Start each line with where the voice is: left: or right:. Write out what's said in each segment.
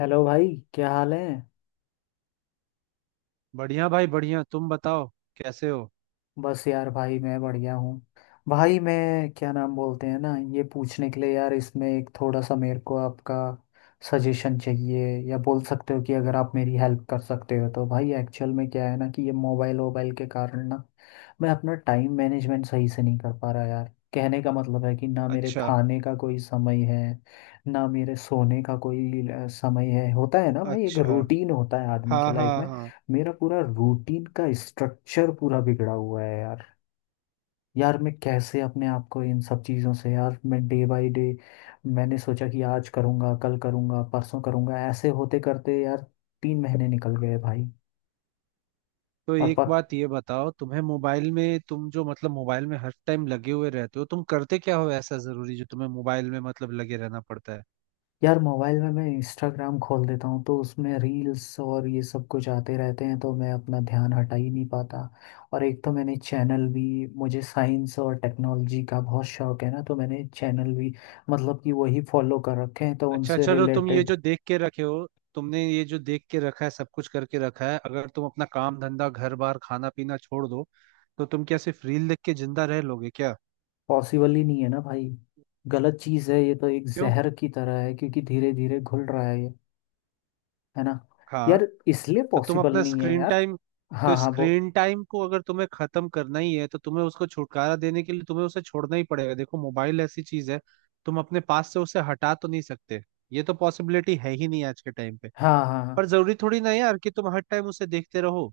left: Hello भाई, क्या हाल है?
right: बढ़िया भाई बढ़िया। तुम बताओ कैसे हो।
left: बस यार भाई, मैं बढ़िया हूँ। भाई मैं क्या नाम बोलते हैं ना, ये पूछने के लिए यार, इसमें एक थोड़ा सा मेरे को आपका सजेशन चाहिए, या बोल सकते हो कि अगर आप मेरी हेल्प कर सकते हो तो। भाई एक्चुअल में क्या है ना कि ये मोबाइल वोबाइल के कारण ना, मैं अपना टाइम मैनेजमेंट सही से नहीं कर पा रहा यार। कहने का मतलब है कि ना, मेरे
right: अच्छा।
left: खाने का कोई समय है, ना मेरे सोने का कोई समय है। होता है ना भाई, एक
right: अच्छा।
left: रूटीन होता है आदमी
right: हाँ
left: के
right: हाँ
left: लाइफ में।
right: हाँ।
left: मेरा पूरा रूटीन का स्ट्रक्चर पूरा बिगड़ा हुआ है यार। यार मैं कैसे अपने आप को इन सब चीज़ों से, यार मैं डे बाय डे मैंने सोचा कि आज करूँगा, कल करूँगा, परसों करूँगा, ऐसे होते करते यार 3 महीने निकल गए भाई।
right: तो
left: और
right: एक
left: प,
right: बात ये बताओ, तुम्हें मोबाइल में तुम जो मतलब मोबाइल में हर टाइम लगे हुए रहते हो, तुम करते क्या हो ऐसा जरूरी जो तुम्हें मोबाइल में मतलब लगे रहना पड़ता है।
left: यार मोबाइल में मैं इंस्टाग्राम खोल देता हूँ तो उसमें रील्स और ये सब कुछ आते रहते हैं, तो मैं अपना ध्यान हटा ही नहीं पाता। और एक तो मैंने चैनल भी, मुझे साइंस और टेक्नोलॉजी का बहुत शौक है ना, तो मैंने चैनल भी मतलब कि वही फॉलो कर रखे हैं, तो
right: अच्छा
left: उनसे
right: चलो, तुम ये
left: रिलेटेड।
right: जो देख के रखे हो, तुमने ये जो देख के रखा है सब कुछ करके रखा है, अगर तुम अपना काम धंधा घर बार खाना पीना छोड़ दो तो तुम क्या सिर्फ रील देख के जिंदा रह लोगे क्या?
left: पॉसिबल ही नहीं है ना भाई। गलत चीज़ है, ये तो एक
right: क्यों?
left: जहर की तरह है, क्योंकि धीरे धीरे घुल रहा है ये। है ना।
right: हाँ।
left: यार इसलिए
right: तो तुम
left: पॉसिबल
right: अपना
left: नहीं है
right: स्क्रीन
left: यार।
right: टाइम, तो
left: हाँ हाँ, वो।
right: स्क्रीन टाइम को अगर तुम्हें खत्म करना ही है तो तुम्हें उसको छुटकारा देने के लिए तुम्हें उसे छोड़ना ही पड़ेगा। देखो मोबाइल ऐसी चीज है, तुम अपने पास से उसे हटा तो नहीं सकते, ये तो पॉसिबिलिटी है ही नहीं आज के टाइम पे।
left: हाँ हाँ
right: पर
left: हाँ।
right: जरूरी थोड़ी ना है यार कि तुम हर टाइम उसे देखते रहो।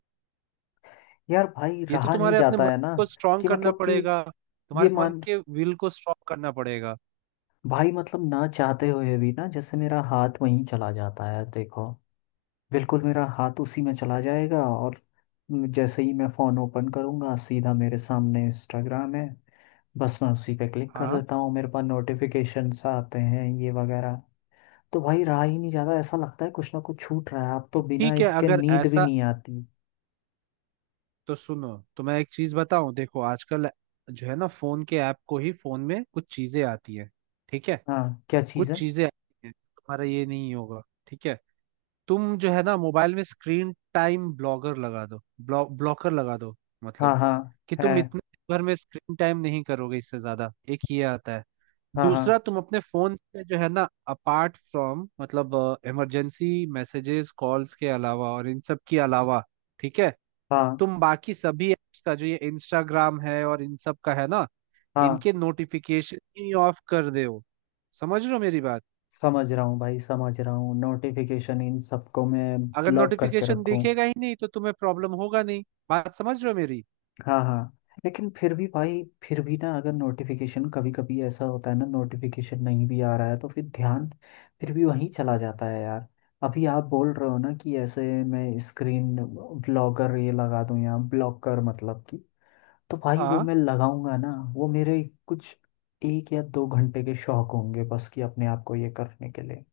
left: यार भाई
right: ये तो
left: रहा नहीं
right: तुम्हारे अपने
left: जाता
right: मन
left: है ना।
right: को स्ट्रांग
left: कि
right: करना
left: मतलब कि
right: पड़ेगा,
left: ये
right: तुम्हारे मन
left: मान
right: के विल को स्ट्रांग करना पड़ेगा।
left: भाई मतलब, ना चाहते हुए भी ना, जैसे मेरा हाथ वहीं चला जाता है, देखो। बिल्कुल मेरा हाथ उसी में चला जाएगा, और जैसे ही मैं फोन ओपन करूंगा, सीधा मेरे सामने इंस्टाग्राम है। बस मैं उसी पे क्लिक कर
right: हाँ।
left: देता हूँ। मेरे पास नोटिफिकेशंस आते हैं ये वगैरह, तो भाई रहा ही नहीं जाता। ऐसा लगता है कुछ ना कुछ छूट रहा है। अब तो बिना
right: ठीक है
left: इसके
right: अगर
left: नींद भी
right: ऐसा,
left: नहीं आती।
right: तो सुनो, तो मैं एक चीज बताऊं। देखो आजकल जो है ना फोन के ऐप को ही फोन में कुछ चीजें आती है। ठीक है।
left: हाँ, क्या चीज़
right: कुछ
left: है?
right: चीजें आती हैं, तुम्हारा ये नहीं होगा। ठीक है। तुम जो है ना मोबाइल में स्क्रीन टाइम ब्लॉगर लगा दो, ब्लॉकर लगा दो।
left: हाँ
right: मतलब
left: हाँ।
right: कि
left: है।
right: तुम इतने दिन भर में स्क्रीन टाइम नहीं करोगे इससे ज्यादा, एक ये आता है।
left: हाँ हाँ
right: दूसरा, तुम अपने फोन से जो है ना, अपार्ट फ्रॉम मतलब इमरजेंसी मैसेजेस कॉल्स के अलावा और इन सब के अलावा, ठीक है,
left: हाँ।
right: तुम बाकी सभी एप्स का जो ये इंस्टाग्राम है और इन सब का है ना,
left: हाँ,
right: इनके नोटिफिकेशन ही ऑफ कर दे हो। समझ रहे हो मेरी बात?
left: समझ रहा हूँ भाई, समझ रहा हूँ। नोटिफिकेशन इन सबको मैं
right: अगर
left: ब्लॉक करके
right: नोटिफिकेशन
left: रखूँ?
right: दिखेगा ही नहीं तो तुम्हें प्रॉब्लम होगा नहीं। बात समझ रहे हो मेरी?
left: हाँ हाँ। लेकिन फिर भी भाई, फिर भी ना, अगर नोटिफिकेशन कभी कभी ऐसा होता है ना, नोटिफिकेशन नहीं भी आ रहा है तो फिर ध्यान फिर भी वहीं चला जाता है यार। अभी आप बोल रहे हो ना कि ऐसे मैं स्क्रीन ब्लॉकर ये लगा दूँ, या ब्लॉकर मतलब कि, तो भाई वो
right: हाँ।
left: मैं लगाऊंगा ना। वो मेरे कुछ 1 या 2 घंटे के शौक होंगे बस, कि अपने आप को ये करने के लिए।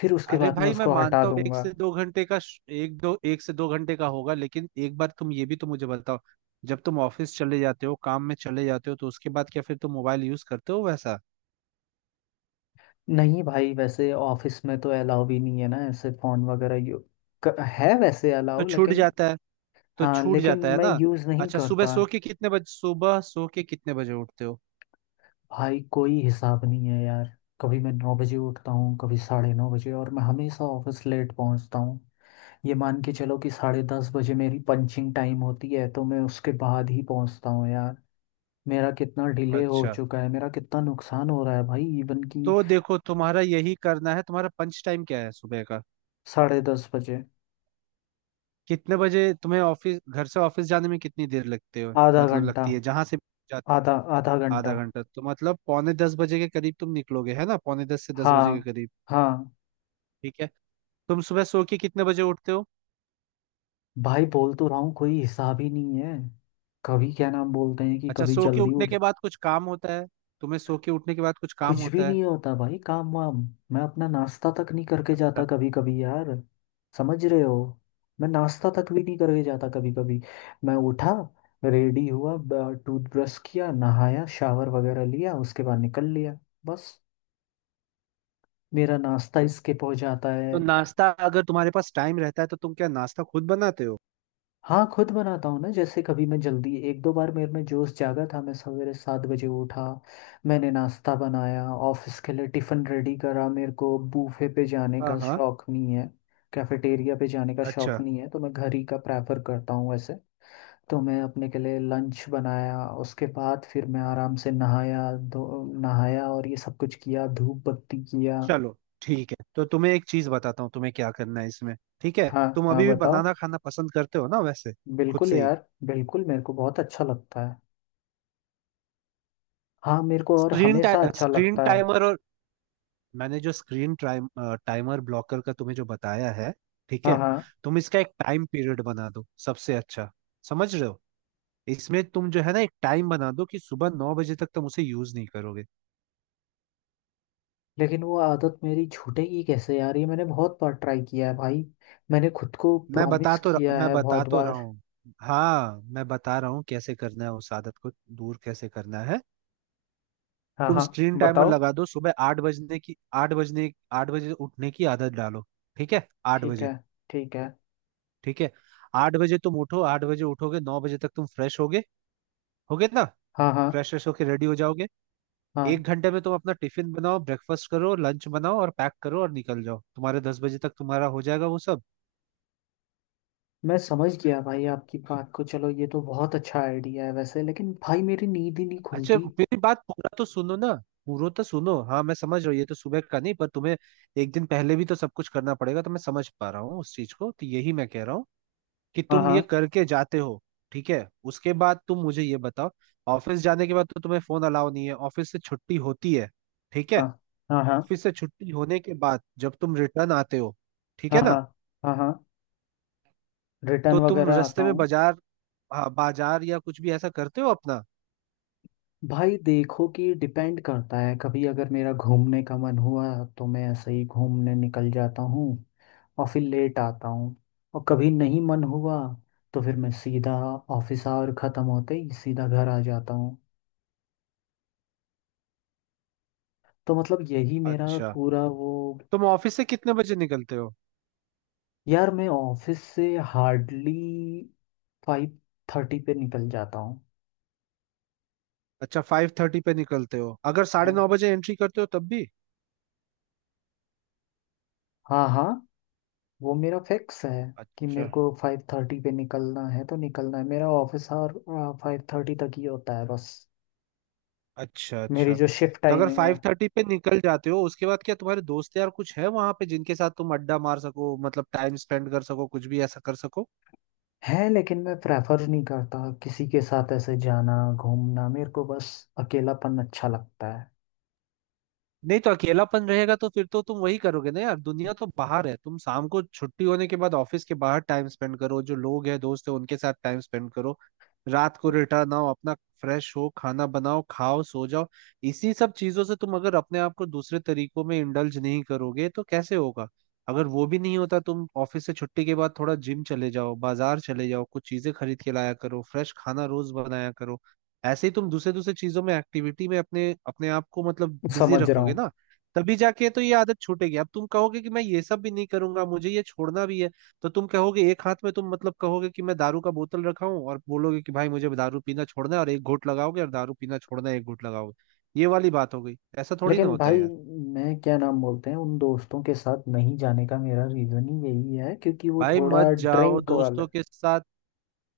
left: फिर उसके
right: अरे
left: बाद मैं
right: भाई मैं
left: उसको हटा
right: मानता हूँ, एक
left: दूंगा।
right: से दो घंटे का एक दो, 1 से 2 घंटे का होगा, लेकिन एक बार तुम ये भी तो मुझे बताओ, जब तुम ऑफिस चले जाते हो, काम में चले जाते हो, तो उसके बाद क्या फिर तुम मोबाइल यूज करते हो वैसा?
left: नहीं भाई, वैसे ऑफिस में तो अलाउ भी नहीं है ना ऐसे फोन वगैरह। है वैसे
right: तो
left: अलाउ,
right: छूट
left: लेकिन
right: जाता है, तो
left: हाँ,
right: छूट
left: लेकिन
right: जाता है
left: मैं
right: ना?
left: यूज़ नहीं
right: अच्छा, सुबह
left: करता।
right: सो के कितने बजे, सुबह सो के कितने बजे उठते हो?
left: भाई, कोई हिसाब नहीं है यार। कभी मैं 9 बजे उठता हूँ, कभी 9:30 बजे, और मैं हमेशा ऑफिस लेट पहुँचता हूँ। ये मान के चलो कि 10:30 बजे मेरी पंचिंग टाइम होती है, तो मैं उसके बाद ही पहुँचता हूँ यार। मेरा कितना डिले हो
right: अच्छा।
left: चुका है, मेरा कितना नुकसान हो रहा है भाई, इवन कि
right: तो देखो, तुम्हारा यही करना है। तुम्हारा पंच टाइम क्या है सुबह का?
left: 10:30 बजे।
right: कितने बजे तुम्हें ऑफिस, घर से ऑफिस जाने में कितनी देर लगते हो
left: आधा
right: मतलब
left: घंटा।
right: लगती है जहां से जाते?
left: आधा आधा घंटा।
right: आधा घंटा? तो मतलब पौने 10 बजे के करीब तुम निकलोगे, है ना, पौने 10 से 10 बजे के
left: हाँ
right: करीब।
left: हाँ।
right: ठीक है। तुम सुबह सो के कितने बजे उठते हो?
left: भाई बोल तो रहा हूँ, कोई हिसाब ही नहीं है। कभी क्या नाम बोलते हैं कि
right: अच्छा,
left: कभी
right: सो के
left: जल्दी
right: उठने
left: उठ।
right: के बाद कुछ काम होता है? तुम्हें सो के उठने के बाद कुछ काम
left: कुछ भी
right: होता है?
left: नहीं होता भाई, काम वाम। मैं अपना नाश्ता तक नहीं करके
right: अच्छा।
left: जाता कभी कभी यार। समझ रहे हो। मैं नाश्ता तक भी नहीं करके जाता कभी कभी। मैं उठा, रेडी हुआ, टूथब्रश किया, नहाया, शावर वगैरह लिया, उसके बाद निकल लिया बस। मेरा नाश्ता इसके पहुंच जाता है।
right: तो नाश्ता, अगर तुम्हारे पास टाइम रहता है तो तुम क्या नाश्ता खुद बनाते हो?
left: हाँ, खुद बनाता हूँ ना, जैसे कभी मैं जल्दी, एक दो बार मेरे में जोश जागा था, मैं सवेरे 7 बजे उठा। मैंने नाश्ता बनाया, ऑफिस के लिए टिफ़िन रेडी करा। मेरे को बूफे पे जाने
right: हाँ
left: का
right: हाँ।
left: शौक नहीं है, कैफेटेरिया पे जाने का शौक
right: अच्छा।
left: नहीं है, तो मैं घर ही का प्रेफर करता हूँ वैसे। तो मैं अपने के लिए लंच बनाया, उसके बाद फिर मैं आराम से नहाया, धो नहाया, और ये सब कुछ किया, धूप बत्ती किया।
right: चलो ठीक है, तो तुम्हें एक चीज बताता हूँ तुम्हें क्या करना है इसमें। ठीक है।
left: हाँ
right: तुम
left: हाँ,
right: अभी भी
left: बताओ।
right: बनाना खाना पसंद करते हो ना वैसे? खुद
left: बिल्कुल
right: से ही?
left: यार, बिल्कुल, मेरे को बहुत अच्छा लगता है। हाँ, मेरे को और हमेशा अच्छा
right: स्क्रीन
left: लगता है।
right: टाइमर और, मैंने जो स्क्रीन टाइम टाइमर ब्लॉकर का तुम्हें जो बताया है, ठीक
left: हाँ
right: है,
left: हाँ।
right: तुम इसका एक टाइम पीरियड बना दो सबसे अच्छा। समझ रहे हो? इसमें तुम जो है ना एक टाइम बना दो कि सुबह 9 बजे तक तुम उसे यूज नहीं करोगे।
left: लेकिन वो आदत मेरी छूटेगी कैसे यार? ये मैंने बहुत बार ट्राई किया है भाई। मैंने खुद को प्रॉमिस किया
right: मैं
left: है
right: बता
left: बहुत
right: तो रहा
left: बार।
right: हूँ। हाँ मैं बता रहा हूँ कैसे करना है उस आदत को, दूर कैसे करना है।
left: हाँ
right: तुम
left: हाँ,
right: स्क्रीन टाइमर
left: बताओ।
right: लगा दो सुबह 8 बजने की। आठ बजने आठ बजे उठने की आदत डालो। ठीक है। आठ
left: ठीक है,
right: बजे
left: ठीक है।
right: ठीक है। आठ बजे तुम उठो, 8 बजे उठोगे 9 बजे तक तुम फ्रेश होगे, होगे ना?
left: हाँ हाँ।
right: फ्रेश फ्रेश होके रेडी हो जाओगे।
left: हाँ,
right: 1 घंटे में तुम अपना टिफिन बनाओ, ब्रेकफास्ट करो, लंच बनाओ और पैक करो और निकल जाओ, तुम्हारे 10 बजे तक तुम्हारा हो जाएगा वो सब।
left: मैं समझ गया भाई आपकी बात को। चलो ये तो बहुत अच्छा आइडिया है वैसे, लेकिन भाई मेरी नींद ही नहीं
right: अच्छा
left: खुलती।
right: मेरी बात पूरा तो सुनो ना, पूरा तो सुनो। हाँ मैं समझ रहा हूँ ये तो सुबह का नहीं, पर तुम्हें एक दिन पहले भी तो सब कुछ करना पड़ेगा, तो मैं समझ पा रहा हूँ उस चीज को, तो यही मैं कह रहा हूँ कि
left: हाँ
right: तुम ये
left: हाँ।
right: करके जाते हो। ठीक है, उसके बाद तुम मुझे ये बताओ, ऑफिस जाने के बाद तो तुम्हें फोन अलाउ नहीं है, ऑफिस से छुट्टी होती है, ठीक है,
left: हाँ हाँ। हाँ
right: ऑफिस से छुट्टी होने के बाद जब तुम रिटर्न आते हो, ठीक
left: हाँ।
right: है ना,
left: हाँ हाँ। हाँ, रिटर्न
right: तो तुम
left: वगैरह आता
right: रास्ते में
left: हूँ।
right: बाजार, हाँ, बाजार या कुछ भी ऐसा करते हो अपना?
left: भाई देखो, कि डिपेंड करता है। कभी अगर मेरा घूमने का मन हुआ तो मैं ऐसे ही घूमने निकल जाता हूँ, और फिर लेट आता हूँ। और कभी नहीं मन हुआ तो फिर मैं सीधा, ऑफिस आवर ख़त्म होते ही सीधा घर आ जाता हूँ। तो मतलब यही मेरा
right: अच्छा
left: पूरा वो।
right: तुम ऑफिस से कितने बजे निकलते हो?
left: यार मैं ऑफिस से हार्डली 5:30 पे निकल जाता हूँ।
right: अच्छा 5:30 पे निकलते हो, अगर साढ़े
left: हाँ
right: नौ बजे एंट्री करते हो तब भी?
left: हाँ। हाँ, वो मेरा फिक्स है कि मेरे
right: अच्छा
left: को 5:30 पे निकलना है तो निकलना है। मेरा ऑफिस आवर 5:30 तक ही होता है बस,
right: अच्छा।
left: मेरी
right: अच्छा
left: जो शिफ्ट
right: तो अगर
left: टाइमिंग है।
right: 5:30 पे निकल जाते हो, उसके बाद क्या तुम्हारे दोस्त यार कुछ है वहां पे जिनके साथ तुम अड्डा मार सको, मतलब टाइम स्पेंड कर सको, कुछ भी ऐसा कर सको?
left: है, लेकिन मैं प्रेफर नहीं करता किसी के साथ ऐसे जाना घूमना। मेरे को बस अकेलापन अच्छा लगता है।
right: नहीं तो अकेलापन रहेगा तो फिर तो तुम वही करोगे ना यार। दुनिया तो बाहर है, तुम शाम को छुट्टी होने के बाद ऑफिस के बाहर टाइम स्पेंड करो, जो लोग हैं दोस्त है उनके साथ टाइम स्पेंड करो, रात को
left: ये
right: रिटर्न आओ अपना, फ्रेश हो, खाना बनाओ, खाओ, सो जाओ। इसी सब चीजों से तुम अगर अपने आप को दूसरे तरीकों में इंडल्ज नहीं करोगे तो कैसे होगा? अगर वो भी नहीं होता, तुम ऑफिस से छुट्टी के बाद थोड़ा जिम चले जाओ, बाजार चले जाओ, कुछ चीजें खरीद के लाया करो, फ्रेश खाना रोज बनाया करो। ऐसे ही तुम दूसरे दूसरे चीजों में, एक्टिविटी में अपने अपने आप को मतलब बिजी
left: समझ रहा
right: रखोगे
left: हूँ।
right: ना, तभी जाके तो ये आदत छूटेगी। अब तुम कहोगे कि मैं ये सब भी नहीं करूंगा, मुझे ये छोड़ना भी है, तो तुम कहोगे एक हाथ में तुम मतलब कहोगे कि मैं दारू का बोतल रखा हूं और बोलोगे कि भाई मुझे दारू पीना छोड़ना है और एक घूंट लगाओगे और दारू पीना छोड़ना है एक घूंट लगाओगे, ये वाली बात हो गई, ऐसा थोड़ी ना
left: लेकिन
right: होता है
left: भाई
right: यार।
left: मैं क्या नाम बोलते हैं, उन दोस्तों के साथ नहीं जाने का मेरा रीज़न ही यही है, क्योंकि वो
right: भाई मत
left: थोड़ा
right: जाओ
left: ड्रिंक वाले।
right: दोस्तों के साथ,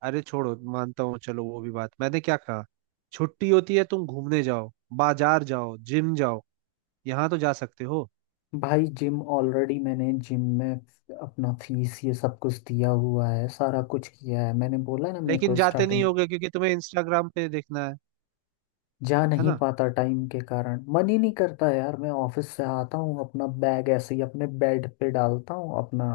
right: अरे छोड़ो, मानता हूँ, चलो वो भी बात, मैंने क्या कहा, छुट्टी होती है तुम घूमने जाओ, बाजार जाओ, जिम जाओ, यहाँ तो जा सकते हो।
left: भाई जिम ऑलरेडी, मैंने जिम में अपना फीस ये सब कुछ दिया हुआ है, सारा कुछ किया है। मैंने बोला ना मेरे
right: लेकिन
left: को
right: जाते नहीं
left: स्टार्टिंग।
right: होगे क्योंकि तुम्हें इंस्टाग्राम पे देखना है
left: जा
right: है
left: नहीं
right: ना?
left: पाता टाइम के कारण, मन ही नहीं करता यार। मैं ऑफिस से आता हूँ, अपना बैग ऐसे ही अपने बेड पे डालता हूँ, अपना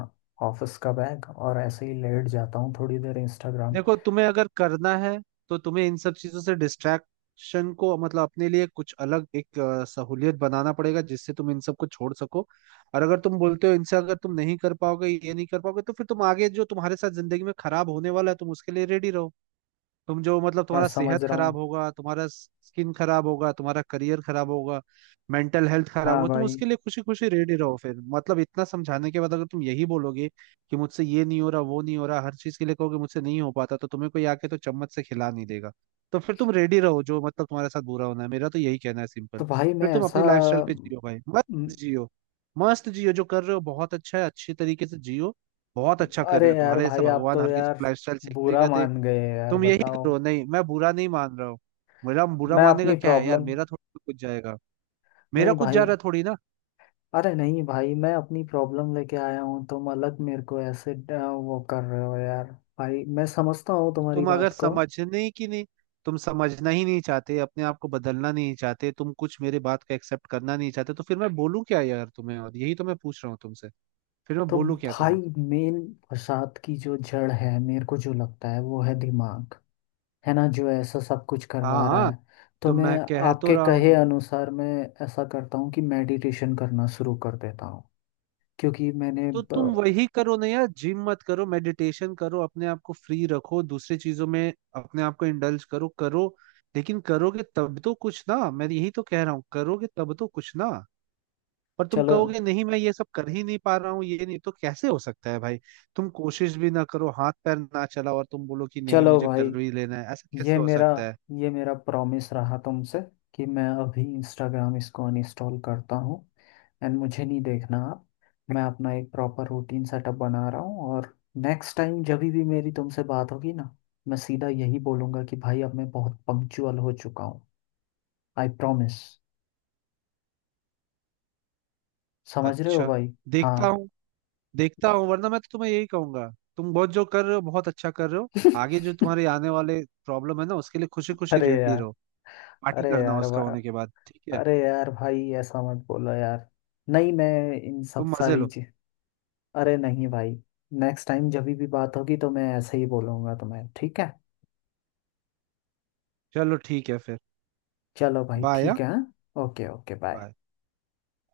left: ऑफिस का बैग, और ऐसे ही लेट जाता हूँ थोड़ी देर इंस्टाग्राम।
right: देखो तुम्हें अगर करना है तो तुम्हें इन सब चीजों से डिस्ट्रैक्शन को मतलब अपने लिए कुछ अलग एक सहूलियत बनाना पड़ेगा, जिससे तुम इन सबको छोड़ सको। और अगर तुम बोलते हो इनसे, अगर तुम नहीं कर पाओगे, ये नहीं कर पाओगे, तो फिर तुम आगे जो तुम्हारे साथ जिंदगी में खराब होने वाला है तुम उसके लिए रेडी रहो। तुम जो मतलब
left: मैं
right: तुम्हारा
left: समझ
right: सेहत
left: रहा
right: खराब
left: हूँ।
right: होगा, तुम्हारा स्किन खराब होगा, तुम्हारा करियर खराब होगा, मेंटल हेल्थ खराब
left: हाँ
right: होगा, तुम
left: भाई।
right: उसके लिए खुशी खुशी रेडी रहो। फिर मतलब इतना समझाने के बाद अगर तुम यही बोलोगे कि मुझसे ये नहीं हो रहा, वो नहीं हो रहा, हर चीज के लिए कहोगे मुझसे नहीं हो पाता, तो तुम्हें कोई आके तो चम्मच से खिला नहीं देगा। तो फिर तुम रेडी रहो जो मतलब तुम्हारे साथ बुरा होना है, मेरा तो यही कहना है सिंपल।
left: तो भाई मैं
right: फिर तुम
left: ऐसा
right: अपनी लाइफस्टाइल पे जियो भाई, मस्त
left: म,
right: जियो। मस्त जियो, जो कर रहे हो बहुत अच्छा है, अच्छे तरीके से जियो। बहुत अच्छा कर
left: अरे
right: रहे हो,
left: यार
right: तुम्हारे जैसा
left: भाई, आप
right: भगवान
left: तो
right: हर किसी
left: यार
right: को लाइफस्टाइल सीखने
left: बुरा
right: का दे।
left: मान गए यार,
right: तुम यही
left: बताओ।
right: करो। नहीं मैं बुरा नहीं मान रहा हूँ, मेरा बुरा
left: मैं
right: मानने का
left: अपनी
right: क्या है यार,
left: प्रॉब्लम,
right: मेरा थोड़ी कुछ जाएगा, मेरा
left: नहीं
right: कुछ जा
left: भाई।
right: रहा थोड़ी ना।
left: अरे नहीं भाई, मैं अपनी प्रॉब्लम लेके आया हूँ, तुम अलग मेरे को ऐसे वो कर रहे हो यार। भाई मैं समझता हूँ तुम्हारी
right: तुम अगर
left: बात को।
right: समझने ही की नहीं, तुम समझना ही नहीं चाहते, अपने आप को बदलना नहीं चाहते, तुम कुछ मेरे बात का एक्सेप्ट करना नहीं चाहते, तो फिर मैं बोलूँ क्या यार तुम्हें, और यही तो मैं पूछ रहा हूँ तुमसे, फिर मैं
left: तो
right: बोलूँ क्या
left: भाई
right: तुम्हें?
left: मेन फसाद की जो जड़ है, मेरे को जो लगता है, वो है दिमाग। है ना, जो ऐसा सब कुछ करवा रहा
right: हाँ,
left: है। तो
right: तो
left: मैं
right: मैं कह तो
left: आपके
right: रहा
left: कहे
right: हूँ,
left: अनुसार मैं ऐसा करता हूँ कि मेडिटेशन करना शुरू कर देता हूँ। क्योंकि मैंने
right: तो तुम
left: ब-
right: वही करो ना यार, जिम मत करो मेडिटेशन करो, अपने आप को फ्री रखो दूसरी चीजों में, अपने आप को इंडल्ज करो करो। लेकिन करोगे तब तो कुछ ना, मैं यही तो कह रहा हूँ, करोगे तब तो कुछ ना। पर तुम
left: चलो।
right: कहोगे नहीं मैं ये सब कर ही नहीं पा रहा हूँ, ये नहीं, तो कैसे हो सकता है भाई? तुम कोशिश भी ना करो, हाथ पैर ना चलाओ और तुम बोलो कि नहीं
left: चलो
right: मुझे
left: भाई,
right: कर ही लेना है, ऐसा
left: ये
right: कैसे हो
left: मेरा
right: सकता है?
left: ये मेरा प्रॉमिस रहा तुमसे, कि मैं अभी इंस्टाग्राम, इसको अनइंस्टॉल करता हूँ, एंड मुझे नहीं देखना आप। मैं अपना एक प्रॉपर रूटीन सेटअप बना रहा हूँ, और नेक्स्ट टाइम जब भी मेरी तुमसे बात होगी ना, मैं सीधा यही बोलूँगा कि भाई अब मैं बहुत पंक्चुअल हो चुका हूँ। I promise. समझ रहे हो
right: अच्छा,
left: भाई?
right: देखता
left: हाँ।
right: हूँ, देखता हूँ, वरना मैं तो तुम्हें यही कहूंगा, तुम बहुत जो कर रहे हो बहुत अच्छा कर रहे हो, आगे जो तुम्हारे आने वाले प्रॉब्लम है ना उसके लिए खुशी खुशी
left: अरे
right: रेडी
left: यार।
right: रहो, पार्टी
left: अरे
right: करना
left: यार
right: उसका
left: भा-
right: होने के बाद, ठीक है?
left: अरे यार भाई, ऐसा मत बोलो यार। नहीं मैं इन सब
right: तुम मजे
left: सारी
right: लो।
left: चीज, अरे नहीं भाई। नेक्स्ट टाइम जब भी बात होगी तो मैं ऐसे ही बोलूँगा तुम्हें, ठीक है?
right: चलो ठीक है फिर।
left: चलो भाई
right: बाय।
left: ठीक
right: हाँ?
left: है, हाँ? Okay okay, bye.
right: बाय।